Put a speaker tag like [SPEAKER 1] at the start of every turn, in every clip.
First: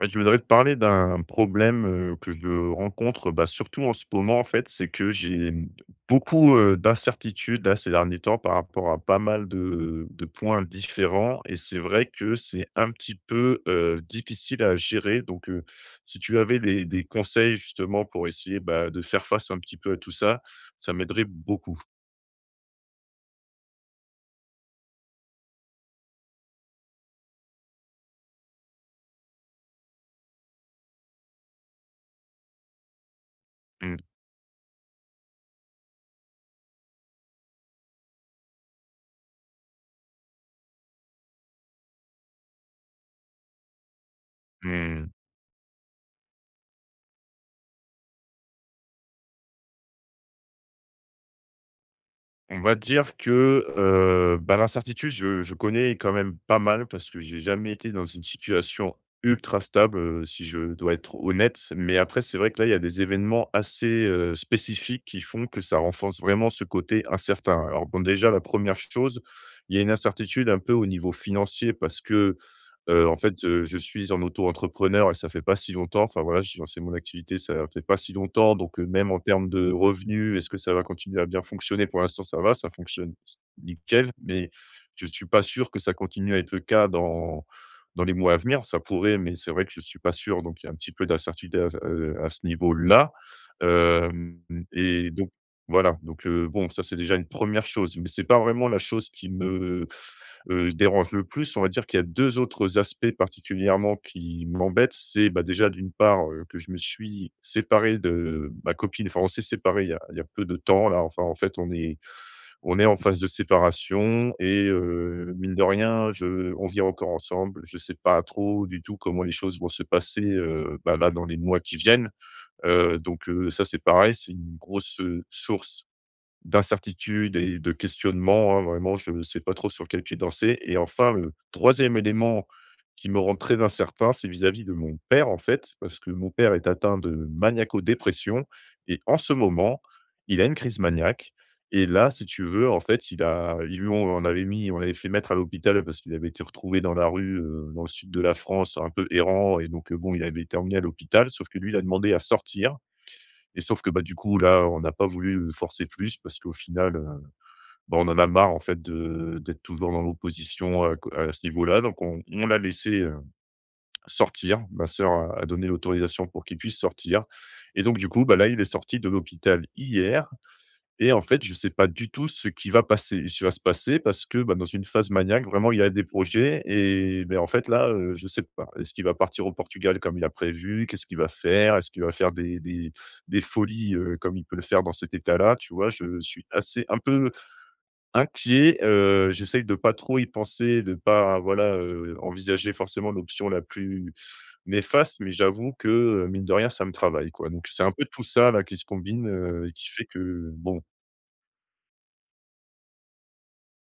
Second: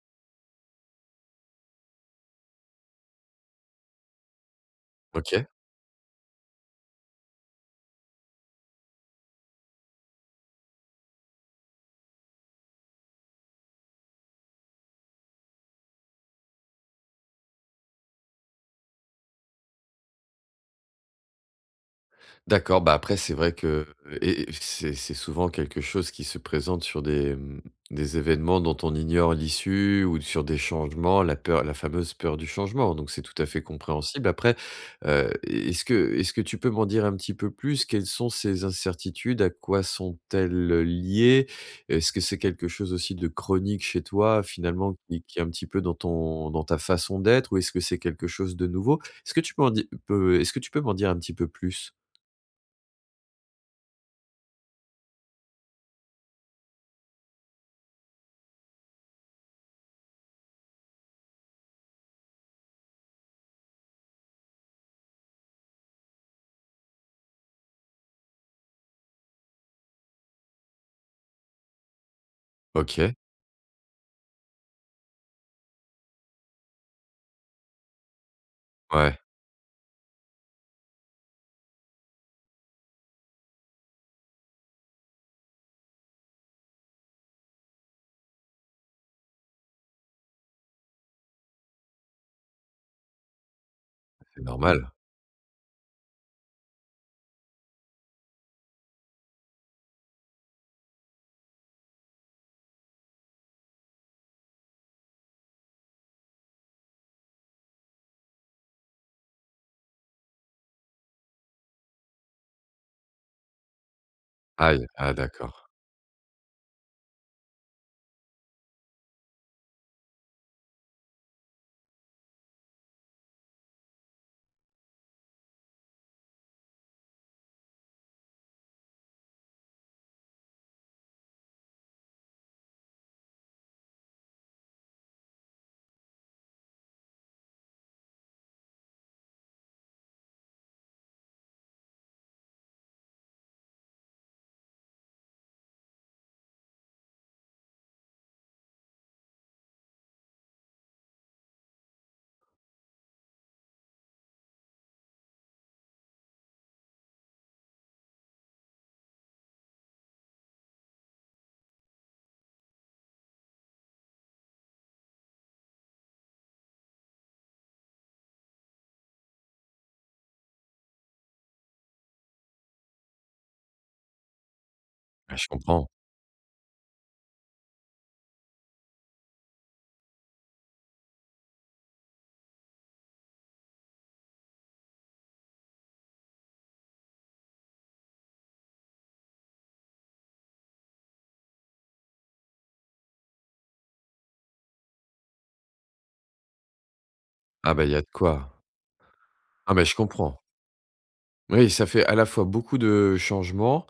[SPEAKER 1] Ouais, je voudrais te parler d'un problème, que je rencontre, bah, surtout en ce moment, en fait. C'est que
[SPEAKER 2] OK.
[SPEAKER 1] j'ai, beaucoup, d'incertitudes, là, ces derniers temps, par rapport à pas mal de points différents et c'est vrai que c'est un petit peu, difficile à gérer donc, si tu avais des conseils, justement, pour essayer, bah, de faire face un petit peu à tout ça, ça m'aiderait beaucoup.
[SPEAKER 2] D'accord, bah, après c'est vrai que et c'est souvent quelque chose qui se présente sur des, des événements dont on ignore l'issue ou sur des changements, la fameuse peur du changement, donc c'est tout à fait
[SPEAKER 1] Mmh.
[SPEAKER 2] compréhensible. Après, est-ce que tu peux m'en dire un petit peu plus? Quelles sont ces incertitudes? À quoi sont-elles liées? Est-ce que c'est quelque chose aussi de chronique chez toi, finalement,
[SPEAKER 1] mh.
[SPEAKER 2] qui est un petit peu dans ta façon d'être, ou est-ce que c'est quelque chose de nouveau? Est-ce que tu peux en di peux est-ce que tu peux m'en dire un petit peu plus?
[SPEAKER 1] On va dire que, bah, l'incertitude, je connais quand même pas mal parce que j'ai jamais été dans une situation ultra stable, si je dois être honnête. Mais après, c'est vrai que là, il y a des événements assez, spécifiques qui font que ça renforce vraiment ce côté incertain. Alors bon, déjà, la première chose, il y a une incertitude un peu au niveau financier parce que,
[SPEAKER 2] OK,
[SPEAKER 1] en fait, je suis en auto-entrepreneur et ça fait pas si longtemps. Enfin voilà, j'ai lancé mon activité, ça fait pas si longtemps donc même
[SPEAKER 2] ouais,
[SPEAKER 1] en termes de revenus, est-ce que ça va continuer à bien fonctionner? Pour l'instant, ça va, ça fonctionne nickel, mais je suis pas sûr que ça continue à être le cas dans les mois à venir. Ça pourrait, mais c'est vrai que je suis pas sûr donc il y a un petit peu d'incertitude à ce niveau-là. Hem
[SPEAKER 2] c'est normal.
[SPEAKER 1] et donc voilà, donc bon, ça, c'est déjà une première chose, mais c'est pas vraiment la chose qui me dérange le plus, on va dire qu'il y a 2 autres aspects particulièrement qui m'embêtent. C'est, bah, déjà d'une part, que je me suis séparé de ma copine, enfin on s'est séparé il y a peu de temps là, enfin en fait on est en phase de séparation et
[SPEAKER 2] Aïe, ah
[SPEAKER 1] mine de
[SPEAKER 2] d'accord.
[SPEAKER 1] rien, je on vit encore ensemble. Je sais pas trop du tout comment les choses vont se passer, bah, là dans les mois qui viennent, donc ça c'est pareil, c'est une grosse, source d'incertitude et de questionnement, hein, vraiment, je ne sais pas trop sur quel pied danser et enfin, le troisième élément qui me rend très incertain, c'est vis-à-vis de mon père, en fait, parce que mon père est atteint de maniaco-dépression et en ce moment, il a une crise maniaque et là, si tu veux, en fait, il a ils lui ont on avait mis on l'avait fait mettre à l'hôpital parce qu'il avait été retrouvé dans la rue, dans le sud de la France, un peu errant et donc, bon, il avait été emmené à l'hôpital, sauf que lui, il a demandé à sortir et sauf que, bah, du coup, là, on n'a pas voulu, forcer plus parce qu'au final, bah, on en a marre en fait de d'être toujours dans l'opposition à ce niveau-là. Donc on l'a laissé, sortir. Ma sœur a donné l'autorisation pour qu'il puisse sortir. Et donc du coup, bah, là, il est sorti de l'hôpital hier et en fait, je sais pas du tout ce qui va se passer parce que, bah, dans une phase
[SPEAKER 2] Ah
[SPEAKER 1] maniaque,
[SPEAKER 2] je
[SPEAKER 1] vraiment, il y
[SPEAKER 2] comprends.
[SPEAKER 1] a des projets et beh, en fait, là, je sais pas. Est-ce qu'il va partir au Portugal comme il a prévu? Qu'est-ce qu'il va faire? Est-ce qu'il va faire des folies, comme il peut le faire dans cet état-là? Tu vois? Je suis assez un peu inquiet, j'essaye de pas trop y penser, de pas, voilà, envisager forcément l'option la plus néfaste, mais j'avoue que, mine de rien, ça me travaille, quoi. Donc
[SPEAKER 2] Ah
[SPEAKER 1] c'est
[SPEAKER 2] bah, il
[SPEAKER 1] un
[SPEAKER 2] y a
[SPEAKER 1] peu
[SPEAKER 2] de
[SPEAKER 1] tout ça,
[SPEAKER 2] quoi.
[SPEAKER 1] là, qui se combine, et
[SPEAKER 2] Ah mais
[SPEAKER 1] qui
[SPEAKER 2] je
[SPEAKER 1] fait
[SPEAKER 2] comprends.
[SPEAKER 1] que bon,
[SPEAKER 2] Oui, ça fait à la fois beaucoup de changements,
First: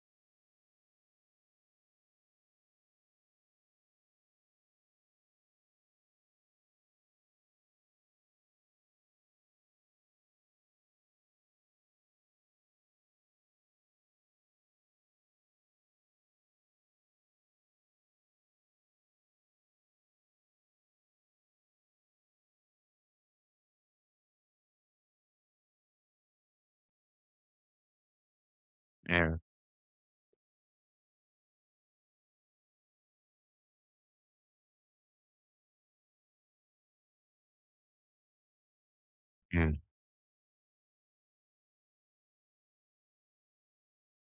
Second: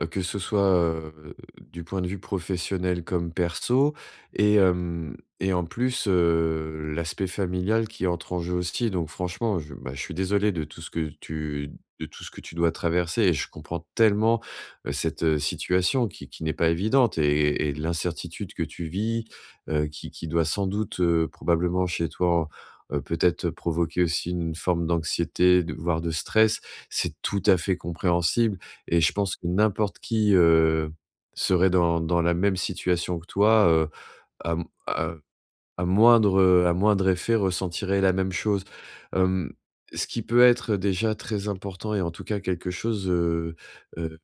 [SPEAKER 2] que ce soit du point de vue professionnel comme perso, et hem, et en plus, l'aspect familial qui entre en jeu aussi. Donc franchement, je suis désolé de tout ce que tu de tout ce que tu dois traverser, et je comprends tellement cette situation qui n'est pas évidente, et l'incertitude que tu vis, qui doit sans doute, probablement, chez toi, peut-être provoquer aussi une forme d'anxiété, de voire de stress. C'est tout à fait compréhensible, et je pense que n'importe qui, serait dans la même situation que toi, à m à à moindre, à moindre effet, ressentirait la même chose. Hem,
[SPEAKER 1] euh,
[SPEAKER 2] ce qui peut être déjà très important, et en tout cas quelque chose heu,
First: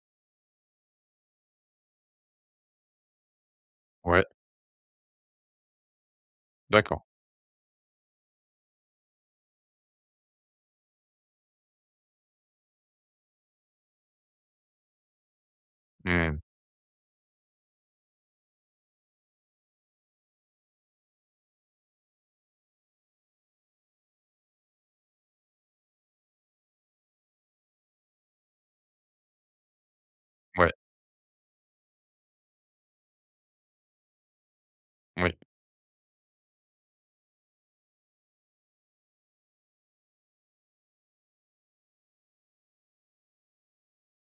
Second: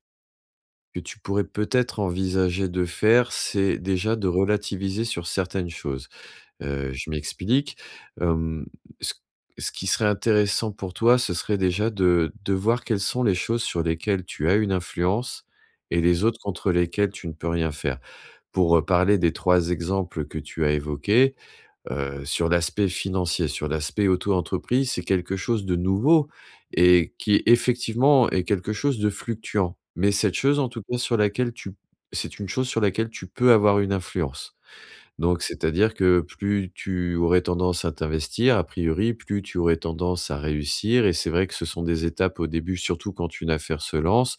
[SPEAKER 2] que tu pourrais peut-être envisager de faire, c'est déjà
[SPEAKER 1] ouais,
[SPEAKER 2] de relativiser sur certaines choses.
[SPEAKER 1] d'accord.
[SPEAKER 2] Je m'explique. Hem, ce ce qui serait intéressant pour toi, ce serait déjà de voir quelles sont les choses sur lesquelles tu as une influence, et les autres
[SPEAKER 1] Mmh.
[SPEAKER 2] contre lesquelles tu ne peux rien faire. Pour parler des 3 exemples que tu as évoqués, sur l'aspect financier, sur l'aspect auto-entreprise, c'est quelque chose de nouveau et qui effectivement est quelque chose de fluctuant. Mais cette chose en
[SPEAKER 1] Ouais,
[SPEAKER 2] tout cas sur laquelle tu c'est une chose sur laquelle tu peux avoir une influence.
[SPEAKER 1] oui,
[SPEAKER 2] Donc, c'est-à-dire que plus tu aurais tendance à t'investir, a priori, plus tu aurais tendance à réussir. Et c'est vrai que ce sont des étapes au début, surtout quand une affaire se lance,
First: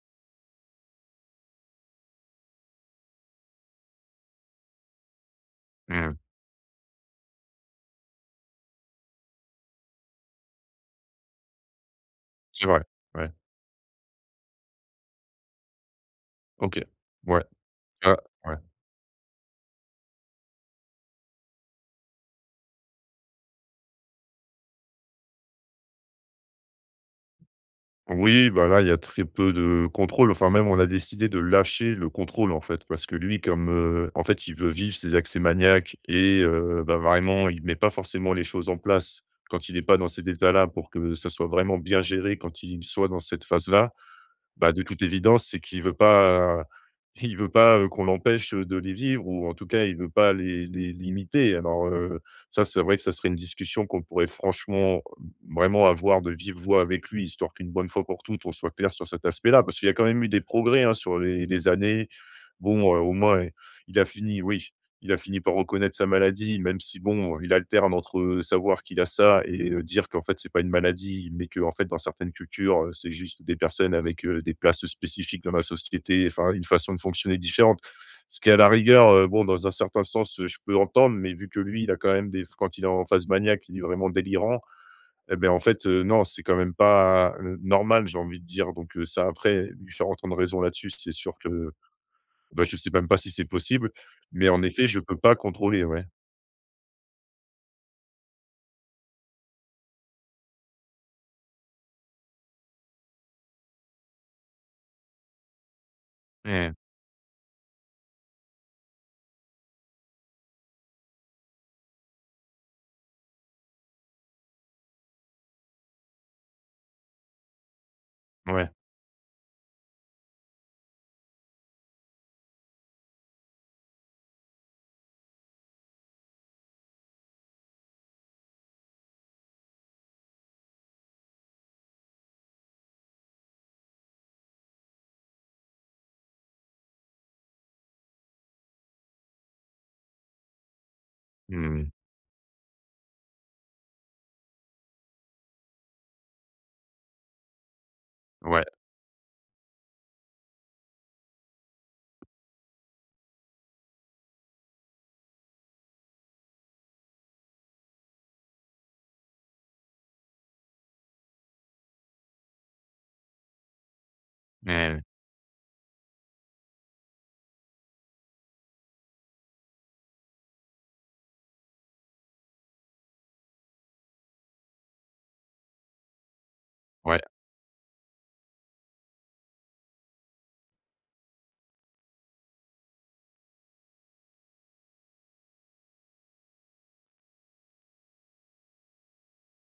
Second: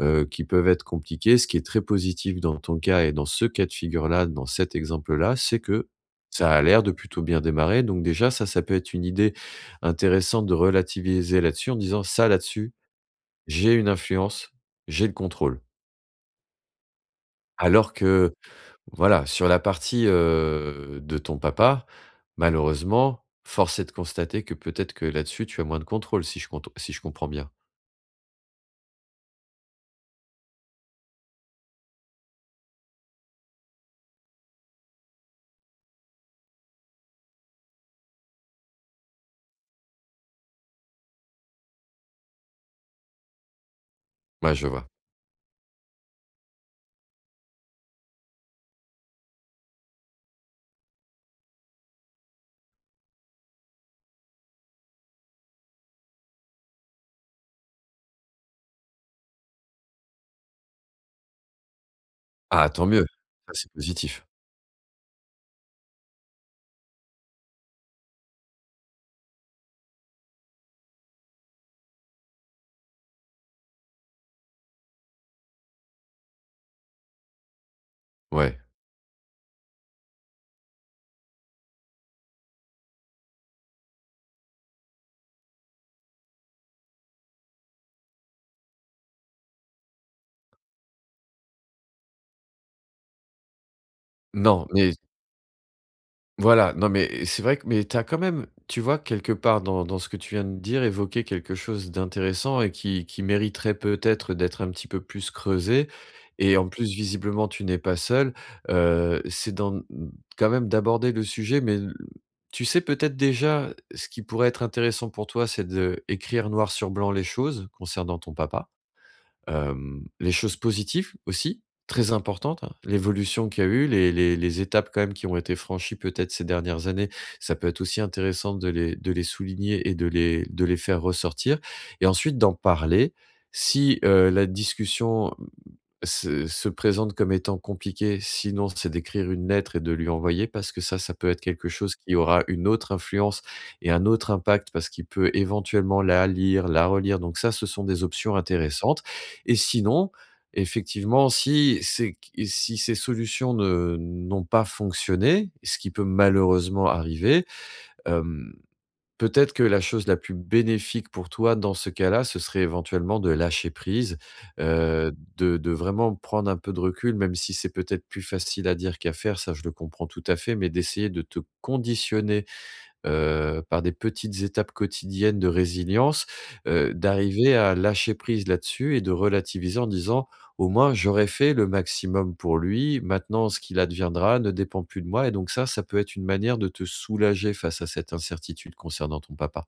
[SPEAKER 2] qui peuvent être compliquées. Ce qui est très positif dans ton cas, et dans ce cas de figure-là, dans cet exemple-là, c'est que
[SPEAKER 1] mmh.
[SPEAKER 2] ça a l'air de plutôt bien démarrer. Donc déjà, ça peut être une idée intéressante, de relativiser là-dessus en disant: «Ça,
[SPEAKER 1] C'est
[SPEAKER 2] là-dessus,
[SPEAKER 1] vrai. Ouais,
[SPEAKER 2] j'ai une influence, j'ai le contrôle».
[SPEAKER 1] OK. Ouais,
[SPEAKER 2] Alors
[SPEAKER 1] ah,
[SPEAKER 2] que
[SPEAKER 1] ouais.
[SPEAKER 2] voilà, sur la partie de ton papa, malheureusement, force est de constater que peut-être que là-dessus, tu as moins de contrôle, si je comprends bien?
[SPEAKER 1] Oui, bah, là, il y a très peu de contrôle. Enfin, même, on a décidé de lâcher le contrôle, en fait, parce que lui, comme, en fait, il veut vivre ses accès maniaques et bah, vraiment, il met pas forcément les choses en place quand il n'est pas dans cet état-là pour que ça soit vraiment bien géré quand il soit dans cette phase-là.
[SPEAKER 2] Ouais, je
[SPEAKER 1] Bah, de
[SPEAKER 2] vois.
[SPEAKER 1] toute évidence, c'est qu'il veut pas qu'on l'empêche, de les vivre ou en tout cas, il veut pas les limiter. Alors, ça, c'est vrai que ça serait une discussion qu'on pourrait franchement, vraiment avoir de vive voix avec lui, histoire qu'une bonne fois pour toutes, on soit clair sur cet aspect-là. Parce qu'il y a quand même eu des progrès, hein, sur les années.
[SPEAKER 2] Ah,
[SPEAKER 1] Bon,
[SPEAKER 2] tant mieux,
[SPEAKER 1] au moins,
[SPEAKER 2] ça, c'est
[SPEAKER 1] il a
[SPEAKER 2] positif.
[SPEAKER 1] fini oui, il a fini par reconnaître sa maladie, même si bon, il alterne entre, savoir qu'il a ça et dire qu'en fait c'est pas une maladie, mais que en fait dans certaines cultures, c'est juste des personnes avec, des places spécifiques dans la société, enfin une façon de fonctionner différente. Ce qui à
[SPEAKER 2] Ouais.
[SPEAKER 1] la rigueur, bon dans un certain sens, je peux entendre, mais vu que lui, il a quand même des quand il est en phase maniaque, il est vraiment délirant. Eh beh, en fait, non, c'est quand même pas, normal, j'ai envie de dire donc ça après lui faire entendre raison là-dessus, c'est sûr que bah, je sais même pas si c'est possible, mais en
[SPEAKER 2] Non,
[SPEAKER 1] effet,
[SPEAKER 2] mais
[SPEAKER 1] je peux pas contrôler, ouais.
[SPEAKER 2] Voilà, non, mais c'est vrai que, mais t'as quand même, tu vois, quelque part dans ce que tu viens de dire, évoqué quelque chose d'intéressant et qui mériterait peut-être d'être un petit peu plus creusé, et en
[SPEAKER 1] Ouais,
[SPEAKER 2] plus, visiblement, tu n'es pas seul. C'est dans quand même d'aborder le sujet, mais l Tu sais peut-être déjà, ce qui pourrait être intéressant pour toi, c'est d'écrire noir sur blanc les choses concernant ton papa.
[SPEAKER 1] ouais.
[SPEAKER 2] Hem, les choses positives aussi, très importantes, hein, l'évolution qu'il y a eu, les étapes quand même qui ont été franchies peut-être ces dernières années, ça peut être aussi intéressant de les souligner et de les faire ressortir, et ensuite d'en parler. Si la discussion se présente comme étant compliqué, sinon c'est d'écrire une lettre et de lui envoyer, parce que ça peut être quelque
[SPEAKER 1] Mmh,
[SPEAKER 2] chose qui aura une autre influence et un autre impact, parce qu'il peut éventuellement la lire, la relire. Donc ça, ce sont des options
[SPEAKER 1] ouais,
[SPEAKER 2] intéressantes. Et sinon, effectivement, si ces solutions ne n'ont pas fonctionné, ce qui peut malheureusement arriver, peut-être que la chose la plus bénéfique pour toi dans ce cas-là, ce serait éventuellement de lâcher prise,
[SPEAKER 1] ouais,
[SPEAKER 2] de vraiment prendre un peu de recul, même si c'est peut-être plus facile à dire qu'à faire, ça je le comprends tout à fait, mais d'essayer de te conditionner par des petites étapes quotidiennes de résilience,
[SPEAKER 1] ouais.
[SPEAKER 2] d'arriver à lâcher prise là-dessus et de relativiser en disant: «Au moins j'aurais fait le maximum pour lui, maintenant ce qu'il adviendra ne dépend plus de moi». Et donc ça peut être une manière de te soulager face à cette incertitude concernant ton papa.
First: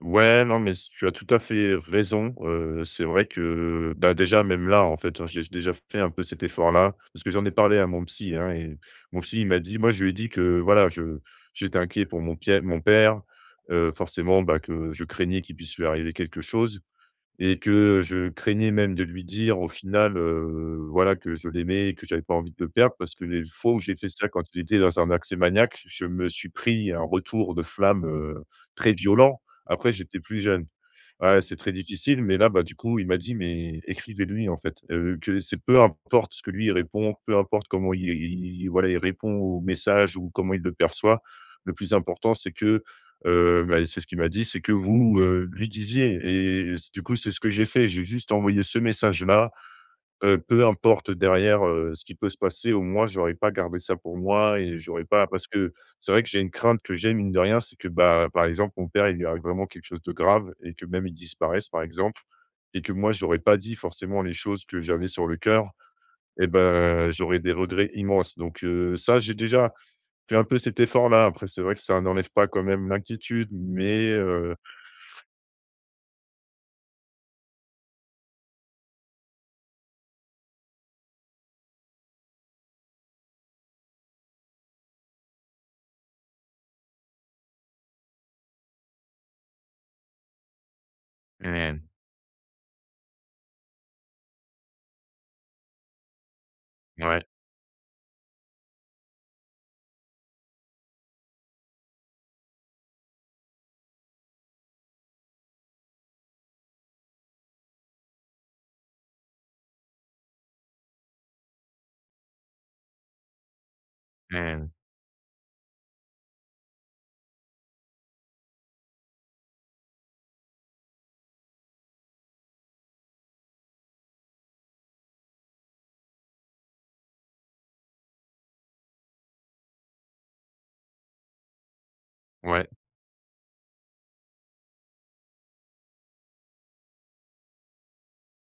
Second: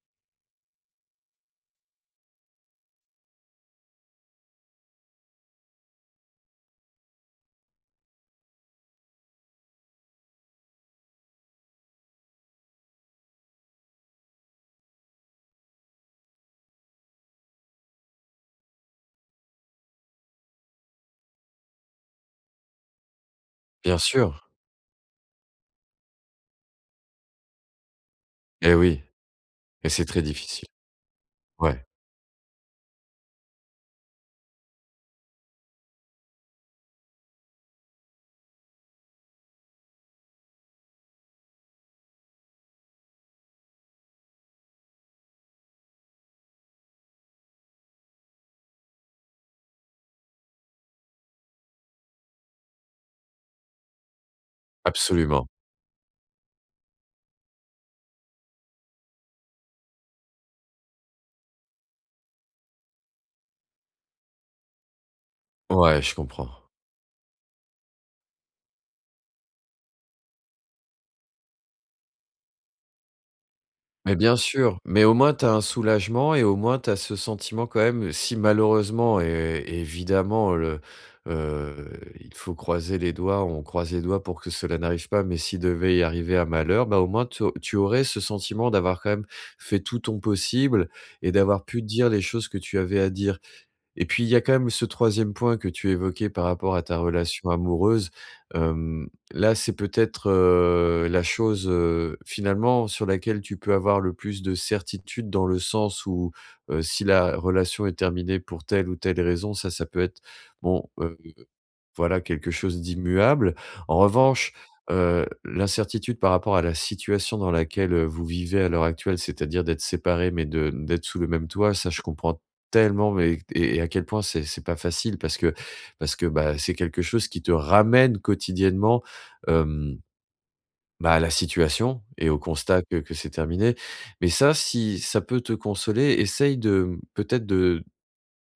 [SPEAKER 1] Ouais, non, mais s tu as tout à fait raison, c'est vrai que, bah, déjà, même là, en fait, hein, j'ai déjà fait un peu cet effort-là, parce que j'en ai parlé à mon psy, hein et mon psy, il m'a dit moi, je lui ai dit que, voilà, je j'étais inquiet pour mon père, forcément, bah, que je craignais qu'il puisse lui arriver quelque chose. Et que je craignais même de lui dire au final, voilà, que je l'aimais et que j'avais pas envie de le perdre parce que les fois où j'ai
[SPEAKER 2] Bien
[SPEAKER 1] fait ça quand
[SPEAKER 2] sûr,
[SPEAKER 1] il était dans un accès maniaque, je me suis pris un retour de flamme,
[SPEAKER 2] et
[SPEAKER 1] très
[SPEAKER 2] oui,
[SPEAKER 1] violent.
[SPEAKER 2] et
[SPEAKER 1] Après,
[SPEAKER 2] c'est
[SPEAKER 1] j'étais
[SPEAKER 2] très
[SPEAKER 1] plus jeune.
[SPEAKER 2] difficile.
[SPEAKER 1] Ouais, c'est très
[SPEAKER 2] Ouais,
[SPEAKER 1] difficile, mais là, bah, du coup, il m'a dit: «Mais écrivez-lui, en fait, que c'est peu importe ce que lui, il répond, peu importe comment voilà, il répond au message ou comment il le perçoit. Le plus important, c'est que» bah, c'est ce qu'il m'a dit, c'est que vous, lui disiez et c du coup, c'est ce que j'ai fait. J'ai juste envoyé ce message-là. Peu importe derrière, ce qui peut se passer, au moins j'aurais pas gardé ça pour moi et j'aurais pas
[SPEAKER 2] absolument.
[SPEAKER 1] parce que c'est vrai que j'ai une crainte que j'ai, mine de rien, c'est que, bah, par exemple, mon père, il lui arrive vraiment quelque chose de grave et que même il disparaisse, par exemple et que moi, j'aurais pas dit forcément les choses que j'avais sur le cœur
[SPEAKER 2] Ouais, je
[SPEAKER 1] et
[SPEAKER 2] comprends.
[SPEAKER 1] ben j'aurais des regrets immenses. Donc ça, j'ai déjà fait un peu cet effort-là. Après, c'est vrai que ça n'enlève pas quand même l'inquiétude, mais
[SPEAKER 2] Mais bien sûr, mais au moins tu as un soulagement, et au moins tu as ce sentiment quand même, si malheureusement, et évidemment, le heu, il faut croiser les doigts, on croise les doigts pour que cela n'arrive pas, mais s'il devait y arriver à malheur, bah, au moins tu aurais ce sentiment d'avoir quand même fait tout ton possible et d'avoir
[SPEAKER 1] Mmh.
[SPEAKER 2] pu dire les choses que tu avais à dire. Et puis, il y a quand même ce troisième point que tu évoquais par rapport à ta
[SPEAKER 1] Ouais.
[SPEAKER 2] relation amoureuse. Hem, là, c'est peut-être la chose finalement, sur laquelle tu peux avoir le plus de certitude, dans le sens où si la relation est terminée pour telle ou telle raison, ça peut être bon, voilà, quelque chose d'immuable. En revanche,
[SPEAKER 1] Mmh.
[SPEAKER 2] l'incertitude par rapport à la situation dans laquelle vous vivez à l'heure actuelle, c'est-à-dire d'être séparés mais de d'être sous le même toit, ça je comprends tellement, et à quel point c'est pas facile, parce que, bah, c'est quelque chose qui te ramène quotidiennement, hem, bah, à la situation et au
[SPEAKER 1] Ouais.
[SPEAKER 2] constat que c'est terminé. Mais ça, si ça peut te consoler, essaye de, mmh, peut-être de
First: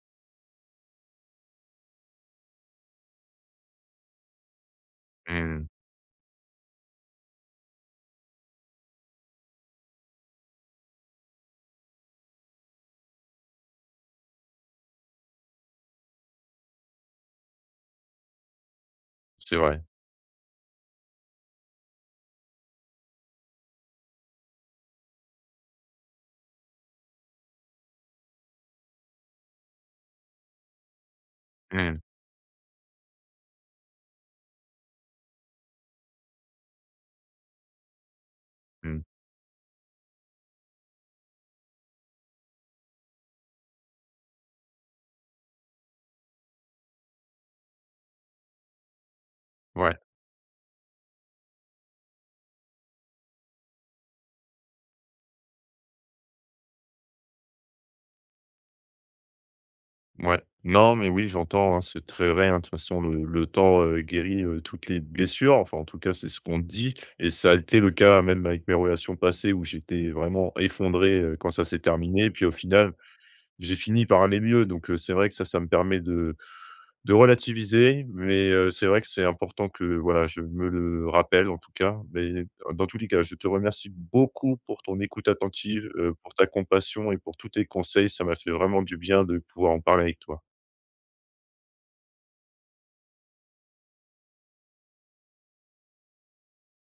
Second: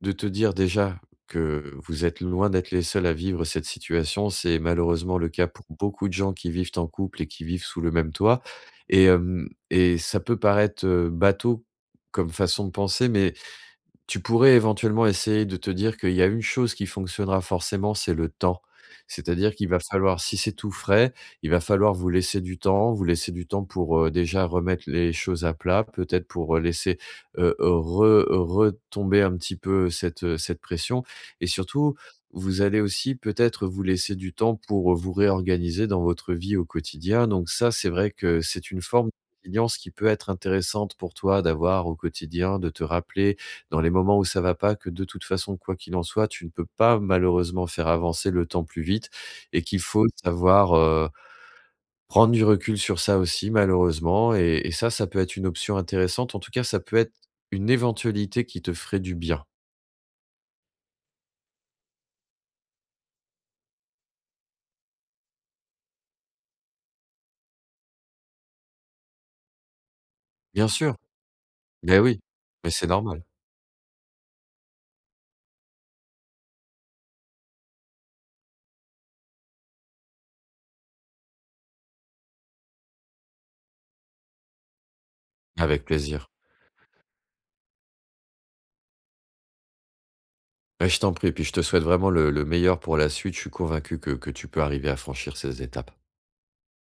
[SPEAKER 2] te dire déjà que vous êtes loin d'être les seuls à vivre cette situation, c'est malheureusement le cas pour
[SPEAKER 1] Mmh.
[SPEAKER 2] beaucoup de gens qui vivent en couple et qui vivent sous le même toit, et hem, et ça peut paraître bateau comme façon de penser, mais tu pourrais éventuellement essayer de te dire qu'il y a une chose qui fonctionnera forcément, c'est le temps. C'est-à-dire
[SPEAKER 1] C'est
[SPEAKER 2] qu'il va
[SPEAKER 1] vrai.
[SPEAKER 2] falloir, si c'est tout frais, il va falloir vous laisser du temps, vous laisser du temps pour déjà remettre les choses à plat, peut-être pour laisser retomber un petit peu cette cette pression. Et surtout,
[SPEAKER 1] Mmh.
[SPEAKER 2] vous allez aussi peut-être vous laisser du temps pour vous réorganiser dans votre vie au quotidien. Donc ça, c'est vrai que c'est une
[SPEAKER 1] Mmh.
[SPEAKER 2] forme de résilience qui peut être intéressante pour toi d'avoir au quotidien, de te rappeler dans les moments où ça va pas, que de toute façon, quoi qu'il en soit, tu ne peux pas malheureusement faire avancer le temps plus vite, et qu'il
[SPEAKER 1] Ouais.
[SPEAKER 2] faut savoir prendre du recul sur ça aussi, malheureusement. Et ça, ça peut être une option intéressante. En tout cas, ça peut être une éventualité qui te ferait du bien.
[SPEAKER 1] Ouais. Non, mais oui, j'entends, hein, c'est très vrai, hein. De toute façon, le temps, guérit, toutes les blessures. Enfin, en tout cas, c'est ce qu'on dit et ça a été le cas même avec mes relations passées où j'étais vraiment
[SPEAKER 2] Bien sûr,
[SPEAKER 1] effondré, quand ça s'est
[SPEAKER 2] mais oui,
[SPEAKER 1] terminé. Puis au
[SPEAKER 2] mais c'est
[SPEAKER 1] final,
[SPEAKER 2] normal.
[SPEAKER 1] j'ai fini par aller mieux. Donc, c'est vrai que ça me permet de relativiser. Mais, c'est vrai que c'est important que, voilà, je me le rappelle en tout cas. Mais dans tous les cas, je te remercie beaucoup pour ton écoute
[SPEAKER 2] Avec
[SPEAKER 1] attentive,
[SPEAKER 2] plaisir.
[SPEAKER 1] pour ta compassion et pour tous tes conseils. Ça m'a fait vraiment du bien de pouvoir en parler avec toi.
[SPEAKER 2] Mais je t'en prie, puis je te souhaite vraiment le meilleur pour la suite. Je suis convaincu que tu peux arriver à franchir ces étapes.